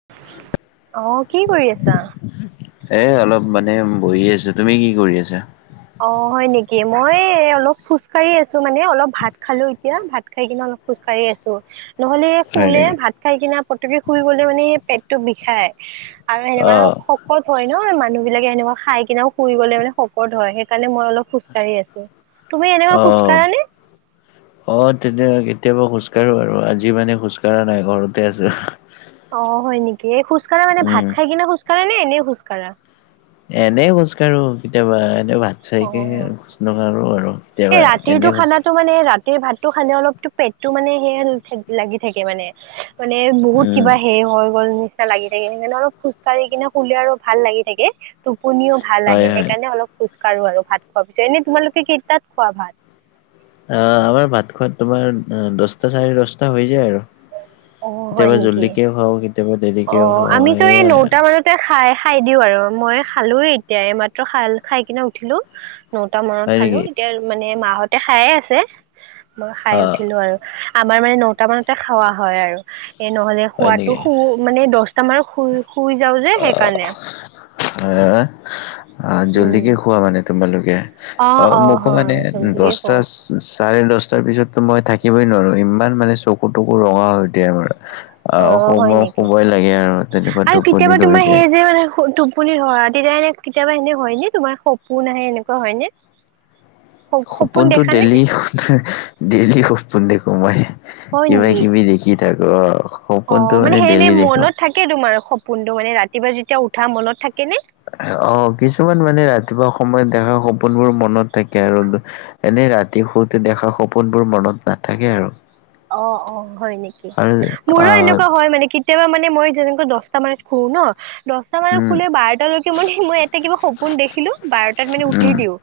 [unintelligible] অঁহ', কি কৰি আছা? এ অলপ মানে বহি আছো, তুমি কি কৰি আছা? অঁহ', হয় নেকি মই অলপ খোজকাঢ়ি আছো মানে অলপ ভাত খালো এতিয়া ভাত খাই কিনে অলপ খোজ কঢ়ি আছোঁ। নহ'লে হয় শুলে নেকি ভাত খাই কিনে পতকে শুই গলে মানে সেই পেটটো বিষাই। আৰু সেনেকুৱা অ', শকত হয় ন মানুহ বিলাকে সেনেকুৱা খাই কিনেও শুই গলে মানে শকত হয়। সেইকাৰণে মই অলপ খোজকাঢ়ি আছোঁ। অঁহ। অঁ', তেনে কেতিয়াবা খোজকাঢ়ো আৰু আজি মানে খোজকাঢ়া নাই ঘৰতে আছোঁ। অ', হয় নেকি, এই খোজকাঢ়া মানে ভাত উম। খাই কিনে খোজ কঢ়া নে এনে খোজকাঢ়া? এনেই খোজ কাঢ়ো কেতিয়াবা এনে ভাত খাইকে অ খোজ নকৰো আৰু। এই কেতিয়াবা এনে ৰাতিৰটো খোজকাঢ়ো। খানাটো মানে সেই ভাতটো খালে অলপো পেটটো মানে সে লাগি থাকে মানে। মানে বহুত উম, কিবা হেৰি হৈ গ'ল নিচিনা লাগি থাকে, সেইকাৰণে অলপ খোজ কাঢ়ি কিনে আৰু ভাল লাগি থাকে। টোপনিও ভাল হয়, আহে হয়। সেইকাৰণে অলপ খোজকাঢ়ো আৰু ভাত খোৱাৰ পিছত। এনেই তোমালোকে কেইটাত খোৱা ভাত? আহ', আমাৰ ভাত খোৱাত তোমাৰ দছটা চাৰে দছটা হৈ যায় আৰু। অঁ হয় কেতিয়াবা নেকি জলদিকেও খাওঁ, কেতিয়াবা দেৰিকেও অঁ খাওঁ, আমিতো এই সেইয়াই নটা আৰু। মানতে খাই খাই দিও আৰু, মই খালো এতিয়া এইমাত্ৰ খাল- খাই কিনে উঠিলো। নটা মনত হয় খালো, নেকি? এতিয়া মানে মাহতে খায়ে আছে, মই খাই অ', উঠিলো আৰু। আমাৰ মানে নটা মানতে খোৱা হয় আৰু, এ নহ'লে হয় খোৱাতটো নেকি? মানে দশটা মান শুই-শুই যাওঁ যে সেইকাৰণে। হয়, উম জল্দিকে খোৱা মানে তোমালোকে? অ', মোকো মানে হয় জল্দিকে দশটা কওঁ চাৰে দশটাৰ পিছততো মই থাকিবই নোৱাৰো ইমান মানে চকু- তকু ৰঙা হৈ দিয়ে। অ আৰু সময়-শুবয়ে লাগে আৰু তেনেকুৱা টোপনি। কেতিবা তোমাৰ ধৰিকে সেই মানে টোপনি ধৰা তেতিয়া এনে কেতিয়াবা এনে হয় ন, তোমাৰ সপোন আহে এনেকুৱা হয় নে? [unintelligible] সপোন সপোনতটো দেখা নে ডেইলি, ডেইলি সপোন দেখো মই, হয় কিবা- নেকি কিবি দেখি থাকো অ', সপোনতটো মানে ডেইলি দেখো। তাকে তোমাৰ সপোনটো মানে ৰাতিপুৱা যেতিয়া উঠা মনত থাকে নে? অ', কিছুমান মানে ৰাতিপুৱা সময়ত দেখা সপোনবোৰ মনত থাকে আৰু এনেই ৰাতি শুতে দেখা সপোনবোৰ মনত নাথাকে আৰু। অ', - অ', হয় নেকি, আৰু মোৰো আহ এনেকুৱা হয় মানে মানে মই যেনেকে দশটা মানত শুওঁ ন মানে উম শুলে বাৰটালৈকে মানে মই এটা কিবা সপোন দেখিলো, বাৰটাত মানে উঠি উম দিওঁ।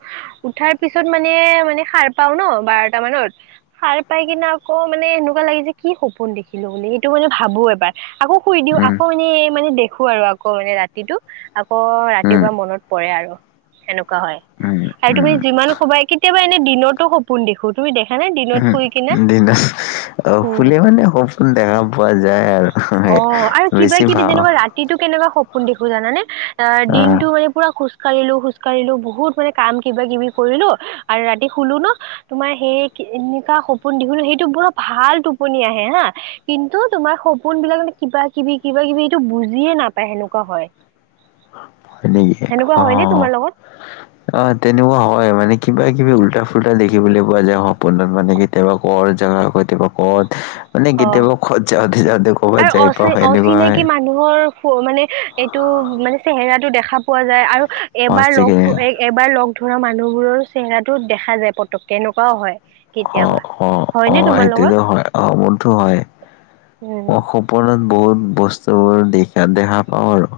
উঠাৰ পিছত মানে-মানে সাৰ পাওঁ ন বাৰটা মানত, সাৰ পাই কিনে আকৌ মানে এনেকুৱা লাগে যে কি সপোন দেখিলো বুলি! সেইটো মানে ভাবো এবাৰ। আকৌ শুই দিওঁ, উম, আকৌ এনে মানে দেখো আৰু আকৌ মানে ৰাতি ৰাতিটো, আকৌ উম, ৰাতিপুৱা মনত পৰে আৰু। সেনেকুৱা হয়, উম, আৰু তুমি উম, যিমান সোবাই কেতিয়াবা এনে দিনতো সপোন দেখো, তুমি দেখা নে দিনত উম, শুই কিনে? অ', উম শুলে মানে সপোন দেখা পোৱা যায় আৰু। অ', আৰু বেছি কিবা-কিবি ভাও যেনেকুৱা ৰাতি এইটো কেনেকুৱা সপোন দেখো জানানে? অ' দিনটো মানে পুৰা খোচ- কাঁঢ়িলো খোজ কাঁঢ়িলো বহুত মানে কাম কিবা কিবি কৰিলো আৰু ৰাতি শুলো ন- তোমাৰ সেই এনেকুৱা সপোন দেখো ন সেইটো পুৰা ভাল টোপনি আহে হাঁ- কিন্তু, তোমাৰ সপোন বিলাক মানে কিবা- কিবি, কিবা কিবি এইটো বুজিয়ে নাপায় সেনেকুৱা হয়। হয় এনেকুৱা হয়নে তোমাৰ লগত? অঁ' তেনেকুৱা হয় মানে কিবা -কিবি উল্টা- ফুল্টা দেখিবলৈ পোৱা যায় সপোনত মানে। কেতিয়াবা ক' জেগা কেতিয়াবা ক'ত- মানে অ' কেতিয়াবা খত যাওঁতে যাওঁতে ক'ৰবাত আৰু যাই অচি পাওঁ হয় সেনেকুৱা হয়। অচিনাকি মানুহৰ মানে এইটো মানে চেহেৰাটো দেখা পোৱা যায় আৰু এবাৰ লগ‌ সঁচাকে কো এই- এবাৰ লগ ধৰা মানুহবোৰৰ চেহেৰাটো দেখা যায় পতকে এনেকুৱাও হয়। কেতিয়াবা, হয়নে তোমাৰ লগত? অঁহ বন্ধ হয় উম অসম- সপোনত বহুত বস্তু বোৰ দেখা দেখা পাওঁ আৰু।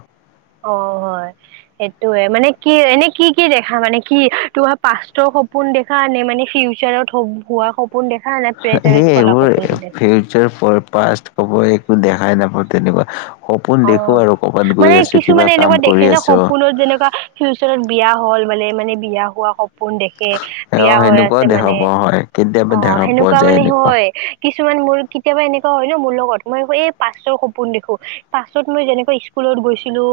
অঁ হয়। সেইটোয়ে মানে কি এনে কি কি দেখা মানে কি তোমাৰ পাচতৰ সপোন দেখ- কাৰণে মানে ফিউচাৰত হোৱা সপোন দেখা নে সেই প্ৰেজেন্টত চলা এইবোৰ সপোনটো দেখা? ফিউচাৰ পাষ্ট হব একো দেখাই নাপাওঁ তেনেকুৱা। সপোন অ দেখো আৰু কবাত গৈ আছো, কিবা কাম কৰি আছো। যত যেনেকুৱা- ফিউচাৰত বিয়া হ'ল মানে মানে বিয়া হোৱা সপ- পোন দেখে অ বিয়া হৈ আছে সেনেকুৱাও দেখা মানে পোৱা হয় কেতিয়াবা অঁ' দেখা পোৱা সেনেকুৱা যায় মানে এনেকুৱা হয়- কিছুমান মোৰ কেতিয়াবা এনেকুৱা হয় ন মোৰ লগত মই ক এই পাষ্টৰ সপোন দেখো- পাষ্টত মই যেনেকৈ স্কুলত গৈছিলো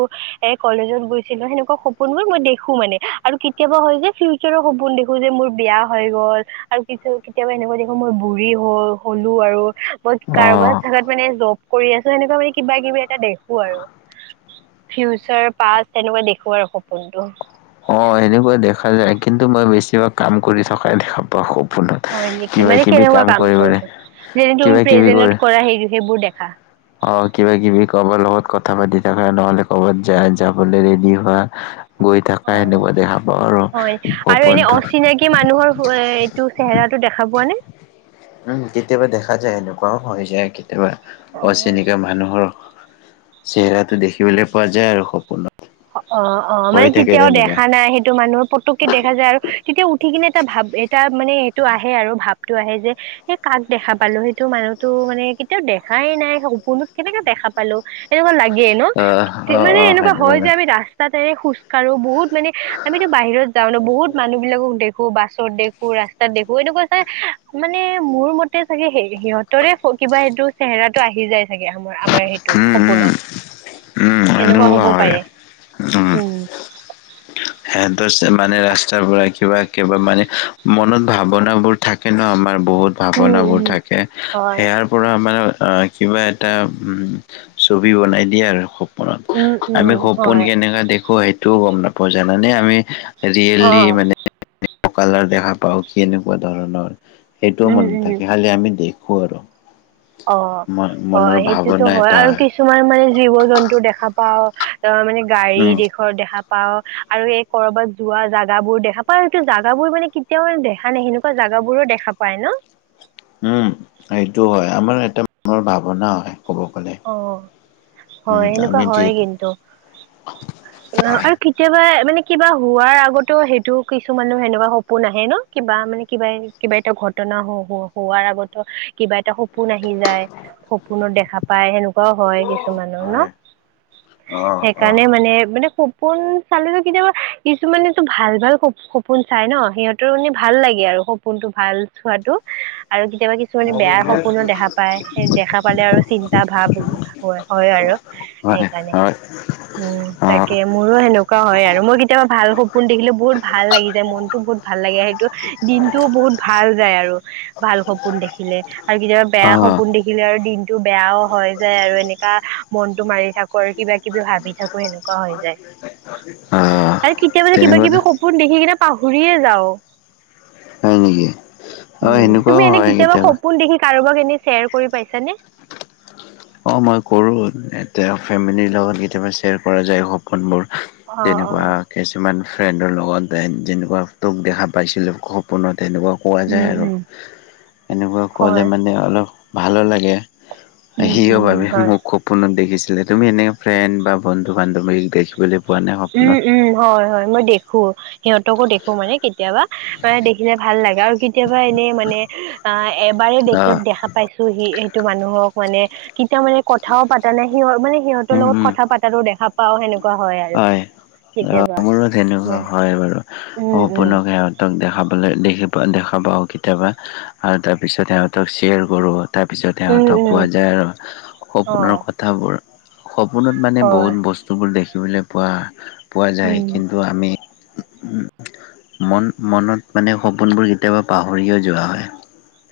এ কলেজত গৈছিলো সেনেকুৱা সপোনবোৰ মই দেখো মানে আৰু কিত- কেতিয়াবা হয় যে ফিউচাৰৰ সপোন দেখো যে মোৰ বিয়া হৈ গ'ল, আৰু কেতিয়াবা এনেকুৱা দেখো মোৰ বুঢ়ী হ- হলো আৰু মই অ। কাৰোবাৰ জাগাত মানে জব কৰি আছো এনেকুৱা মানে কিবা কিবি- কে দেখো আৰু ফিউচাৰ পাষ্ট তেনেকুৱা দেখো আৰু সপোনটো। অঁ' এনেকুৱা দেখা যায়, কিন্তু মই বেছিভাগ কাম কৰি থকাই দেখা পাওঁ সপোনত। হয় নেকি, কিবা মানে কিবি কেনেকুৱা কাম কৰি কৰিবলে থকা, যেনে কিবা তুমি প্ৰেজেন্টত কৰা হেৰি সেইবোৰ দেখা। অঁ' কিবা কিবি কাবাৰ লগত কথা পাতি থকা নহ'লে কৰ'বাত যায় যাবলে ৰেডি হোৱা। গৈ থাকা অঁ' অঁ' সেনেকুৱা দেখা পাওঁ আৰু হয় আৰু এনেই সপোনটো। অচিনাকি মানুহৰ এ এইটো- চেহেৰাটো দেখা পোৱা নে? উম' কেতিয়াবা দেখা যায়, এনেকুৱাও হৈ যায় কেতিয়াবা। অ অচিনিকা মানুহৰ চেহেৰাটো দেখিবলৈ পোৱা যায় আৰু সপোনত। অঁ' অঁ' হৈ মানে থাকে কেতিয়াও তেনেকুৱা দেখা নাই সেইটো মানুহ পতককে দেখা যায় আৰু- তেতিয়া উঠি কিনে এটা ভাব এটা- মানে এইটো আহে আৰু ভাবটো আহে যে এই কাক দেখা পালো সেইটো মানুহটো মানে- কেতিয়াও দেখাই নাই সপোনত কেনেকে দেখা পালো এনেকুৱা লাগে ন' আহ অ', মানে অ', এনেকুৱা সেনেকুৱা হয়- নাই। ৰাস্তাতে খুজ কাঢ়ো বহুত মানে আমিতো বাহিৰত যাওঁ ন বহুত মানুহ বিলাকো দেখ- খো বাছত দেখো ৰাস্তাত দেখো এনেকুৱা চাই মানে মোৰ মতে চাগে সিহঁত- তৰে কিবা এইটো চেহেৰাটো আহি যায়। থাকে আমাৰ আমাৰ সেইটোত উম, উম, সপোনত উম, এনেকুৱা সেনেকুৱা হ'বও হয় পাৰে। উম' সিহতৰ মানে ৰাস্তাৰ পৰা কিবা কিবা মানে মনত ভাৱনা বোৰ থাকে ন আমাৰ বহুত- উম ভাৱনাবোৰ উম। থাকে হয়। সেয়া- পৰা আমাৰ অঁ কিবা এটা ছবি বনাই দিয়া আৰু খুব- উম [inaudible] আমি উম সপোন হয় কেনেকা দেখো সেইটোও গম নাপাওঁ জানানে আমি অ আজিকালি মানে [inaudible] কালাৰ দেখা পাওঁ, কি এনেকুৱা ধৰণৰ এইটোও উম মনত উম থাকে, খালি আমি দেখো আৰু অ' ম মনৰ হয় হেইটোতো ভাৱনা হয় এটা আৰু কি তোমাৰ মানে জীৱ-জন্তু দেখা পাওঁ, তৰপা মানে গাড়ী উম দেখো ঘৰ দেখা পাওঁ আৰু এই কৰবাত যোৱা জাগাবোৰ বোৰ দেখা পাওঁ, ত' সেইটো জেগাবোৰ মানে কি কেতিয়াও দেখা নাই, সেনেকুৱা জাগাবোৰো দেখা পায় ন উম, সেইটো হয় আমাৰ এটা মনৰ ভাৱনা হয় হ'ব পাৰে, অ উম হয় এনেকুৱা আমি যিহেতু অ' হয় আৰু কি কেতিয়াবা মানে কিবা হোৱাৰ আগতো, সেইটো কিছুমানো সেনেকুৱা সপোন আহে ন, কিবা মানে কিবা এ কিবা এটা ঘটনা হওক হ-হোৱাৰ আগতো কিবা এটা সপোন আহি যায় সপোনত দেখা পায়, সেনেকুৱাও হয় কিছুমানৰ ন, হয় সেইকাৰণে মানে মানে সপোন চালো কেতিয়াবা কিছুমানেটো ভাল ভাল স-সপোন চাই ন, সিহঁত টো মানে, ভাল লাগে আৰু সপোনতটো ভাল চোৱাটো আৰু কেতিয়াবা কেতিয়া কিছুমানে বেয়া সপোনো দেখা পায়, সেই দেখা পালে আৰু চিন্তা ভাব হয়, হয় আৰু। হয়, সেইকাৰণে হয়। উম অ তাক কে মোৰো সেনেকুৱা হয় আৰু, মই কেতিয়াবা ভাল সপোন দেখিলে বহুত ভাল লাগি যায় মনতো বহুত ভাল লাগে, সেইটো দিনটো বহুত ভাল যায় আৰু ভাল সপোন দেখিলে, আৰু কেতিয়াবা বেয়া অ সপোন দেখি দেখিলে আৰু দিনটো বেয়াও হয় যায় আৰু এনেকা মনতো মাৰি থাকো আৰু কিবা-কিবি ভাবি থাকো, সেনে কুৱা হৈ যায় অ আৰু কেতিয়াবা যে তেনেকুৱা কিবা-কিবি সপোন দেখি কিনে পাহৰিয়ে যাওঁ। হয় নেকি অ উম, তুমি সেনেকুৱাও এনে হয় কেতিয়াবা সপোন দেখি কাৰোবাক এনে শ্বেয়াৰ কৰি পাইছা নে? অ' মই কৰো ইয়াতে ফেমিলিৰ লগত কেতিয়াবা শ্বেয়াৰ কৰা যায়, স পোণবোৰ অ অ তেনেকুৱা হয়। কিছুমান ফ্ৰেণ্ডৰ লগত, এ যেনেকুৱা তোক দেখা পাইছিলো, সপোনত এনেকুৱা পোৱা উম যায় আৰু উম এনেকুৱা হয় ক'লে মানে অলপ ভালো লাগে। এ উম সিও উম মানে হয় মোক সপোনত দেখিছিলে, তুমি এনেক ফ্ৰেণ্ড বা বন্ধু-বান্ধৱীক দেখিবলৈ পোৱা নাই উম, সপোনত? উম, হয়, হয় মই দেখো, সিহঁতকো দেখো মানে কেতিয়াবা বা দেখিলে ভাল লাগে আৰু কেতিয়াবা এনে মানে অ' এবাৰ অ দেখি-দেখা পাইছোহি, সেইটো মানুহক মানে কেতিয়া মানে ক কথাও পাতা নাই, সিহঁত মানে সিহঁতৰ উম লগত উম কথা পাতা দেখা পাওঁ, সেনেকা হয় আৰু। হয়, কেতিয়াবা অ' মোৰো তেনেকুৱা মানে হয় বাৰু উম উম সম্পূৰ্ণকে তাক দেখা পালে, দেখি পাওঁ, দেখা পাওঁ কেতিয়াবা আৰু তাৰপিছত সিহঁতক শ্বেয়াৰ কৰোঁ। তাৰপিছতহে আৰু উম ত' উম কোৱা যায় আৰু অ সপোনৰ কথাবোৰ সপোনত মানে হয় বহুত বস্তুবোৰ দেখিবলৈ পোৱা, পোৱা যায় উম কিন্তু ন্তু আমি মন মনত মানে সপোনবোৰ কেতিয়াবা পাহৰিও যোৱা হয়।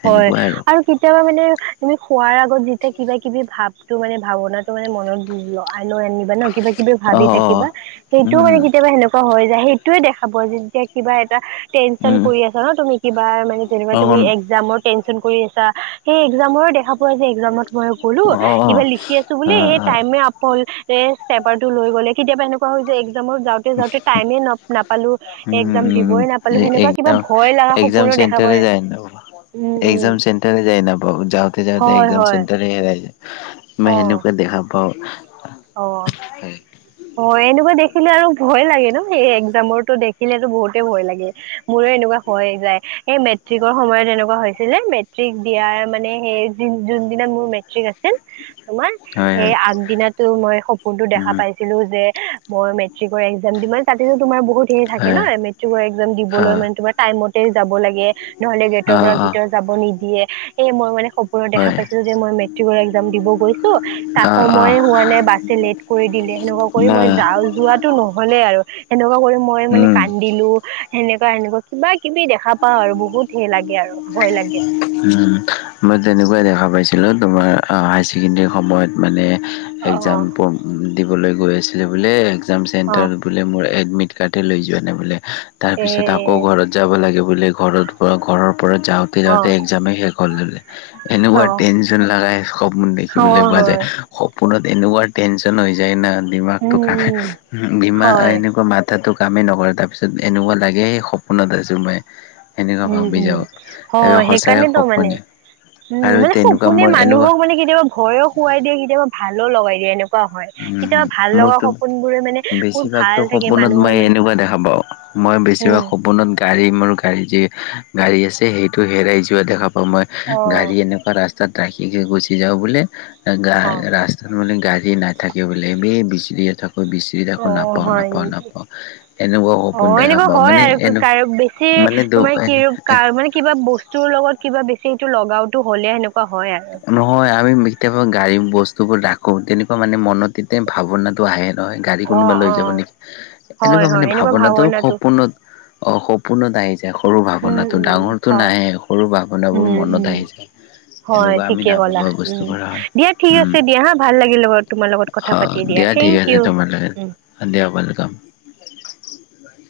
হয় আৰু কেতিয়াবা মানে তুমি শুৱাৰ আগত যেতিয়া কিবা-কিবি ভাৱটো মানে, ভাৱনাটো মানে মনত বুজ লৈ, লৈ আনিম যাই ন, কিবা-কিবি অ ভাবি অ থাকিবা, সেইটোও মানে উম কেতিয়াবা সেনেকোৱা অ' হৈ যায় সেইটোয়ে দেখা পোৱা যায়, যেতিয়া কিবা এটা টেনচন উম কৰি আছা ন তুমি কিবা মানে নে যেনিবা অ তুমি একযামৰ টেঞ্চন কৰি আছা, এই একযামৰ দেখা পোৱা যায়, একযামত মই গ'লো অ অ কিবা লিখি আছো বুলি, এই অ', টাইমে আপ হ'ল, এ পেপাৰ টো লৈ গ'লে, অ' কেতিয়াবা এনেকুৱা ৱা একযামত যাওঁতে, যাওঁতে টাইম না-নাপালো একযাম দিবই নাপালো, সেনেকুৱা কিবা ভয় লগা সপোনো দেখাবই। এ এক্সাম চেণ্টাৰ যায় নাপাওঁ যাওঁতে যাওঁতে হয় এক্সাম হয় চেণ্টাৰে হেৰাই যায়। অ মই এনেকা দেখা পাওঁ অ হয়। হয় এনেকুৱা দেখিলে আৰু ভয় লাগে ন সেই এক্সামটোৰ দেখিলেতো বহুতে ভয় লাগে। মোৰে এনেকুৱা হৈয়ে যায় সেই মেট্ৰিকৰ সময়ত এনেকুৱা হৈছিলে মেট্ৰিক দিয়াৰ মানে সেই যোনদিনা মোৰ মেট্ৰিক আছিল তোমাৰ হয় সেই হয় আগদিনাতো মই সপোনটো দেখা উম পাইছো কিন্তু যে মই মেট্ৰিকৰ এক্সাম যিমান তাতিলো তোমাৰ বহুত দি থাকে ন মেট্ৰিকৰ এক্সাম দিবলৈ হয় মানে তোমাৰ টাইমতে যাব লাগে নহলে অ গেটৰ অ পৰা অ ভিতৰত যাব নিদিয়ে সেই মই মানে সপো দেখা হয় পাইছিলো যে মই মেট্ৰিকৰ এক্সাম দিব গৈছো তাক অ অ সময়ে হোৱা নে বাছে লেট কৰি দিলে এনেকুৱা ন কৰি মই যাওঁ যোৱাটো নহলে আৰু। এনেকুৱা কৰি মই মানে উম কান্দিলো এনেকুৱা এনেকুৱা কিবা কিবি দেখা পাওঁ আৰু বহুত হে লাগে আৰু ভয় লাগে। উম মই তেনেকুৱাই দেখা পাইছিলোঁ তোমাৰ হায়াৰ ছেকেণ্ডেৰী সময়ত মানে অ এক্সাম দিবলৈ গৈ আছিলে বোলে এক্সাম অ চেণ্টাৰ বোলে মোৰ এডমিদ কাটে লৈ যোৱা নাই বোলে এ তাৰপিছত আও আকৌ এ ঘৰত যাব লাগে বুলে ঘৰত পৰা ঘৰৰ পৰা যাওঁতে অ যাওঁতে এক্সাজামেই শেষ হ'ল বোলে। এনেকুৱা অ টেনচন লগাই সপোন দেখিবলৈ হয় পোৱা যায়। হয় সপোনত এনেকুৱা টেনচন হৈ যায় না ডিমাকতো উম হা উম ডিমা হয় এনেকুৱা মা তাতো কামেই নকৰে তাৰপিছত এনেকুৱা লাগে সপোনত আছোঁ মই সেনেকুৱা উম ভাবি উম যাওঁ। তাকে হয় সঁচাই সেইকাৰণেতো মানে সপোনে উম আৰু মানে তেনেকুৱা সপোনে মোৰ এনেকুৱা মানুহক মানে কেতিয়াবা ভয়ো খোৱাই দিয়ে কেতিয়াবা ভালো লগাই দিয়ে এনে। উ মোৰতো মানে বহুত বেছিভাগতো ভাল থাকে সপোনত মানুহৰ মই মানে এনেকুৱা দেখা পাওঁ। মই বেছিভাগ উম সপোনত গাড়ী মোৰ গাড়ী যি গাড়ী আছে সেইটো হেৰাই যোৱা দেখা পাওঁ মই অ গাড়ী এনে ৰাস্তাত ৰাখি গুচি যাওঁ বোলে অ', ৰাস্তাত মানে গাড়ী নাই [unintelligible] থাকিব লাগ এই বিচলি এ থাকৈ বিচ অ', নাপাওঁ হয় নাপাওঁ নেকি? নাপাওঁ এনেকুৱা সপোন অ', দেখা এনেকুৱা পাওঁ হয় মানে আৰু এনে কাৰ বেছি মানে দু তোমাৰ কি এ কাৰ মানে কিবা বস্তুৰ লগত কিবা বেছি এইটো লগাওটো হ'লে সেনেকুৱা হয় আৰু হয় আমি কেতিয়াবা গাড়ী বস্তুবোৰ ৰাখোঁ তেনেকুৱা মানে মনত এতিয়া ভাৱনাটো আহে নহয় গাড়ী কোনোবা অ', লৈ যাব অ'। নেকি, এনেকুৱা মানে ভাৱনাটো সপোনত অ' সপোনত আহি যায় সৰু উম, ভাৱনাটো উম, ডাঙৰটো হয়, নাহে সৰু ভাৱনাবোৰ উম, উম। মনত আহি যায়। হয় এনেকুৱা আমি ঠিকে ক'লা নাভাবা উম বস্তুবোৰ হয় দিয়া ঠিক উম আছে দিয়া হা ভাল লাগিল তোমাৰ লগত কথা পাতি অ' দিয়া ঠিক থেংক আছে ইউ তোমাল লগে উম। দিয়া ৱেলকাম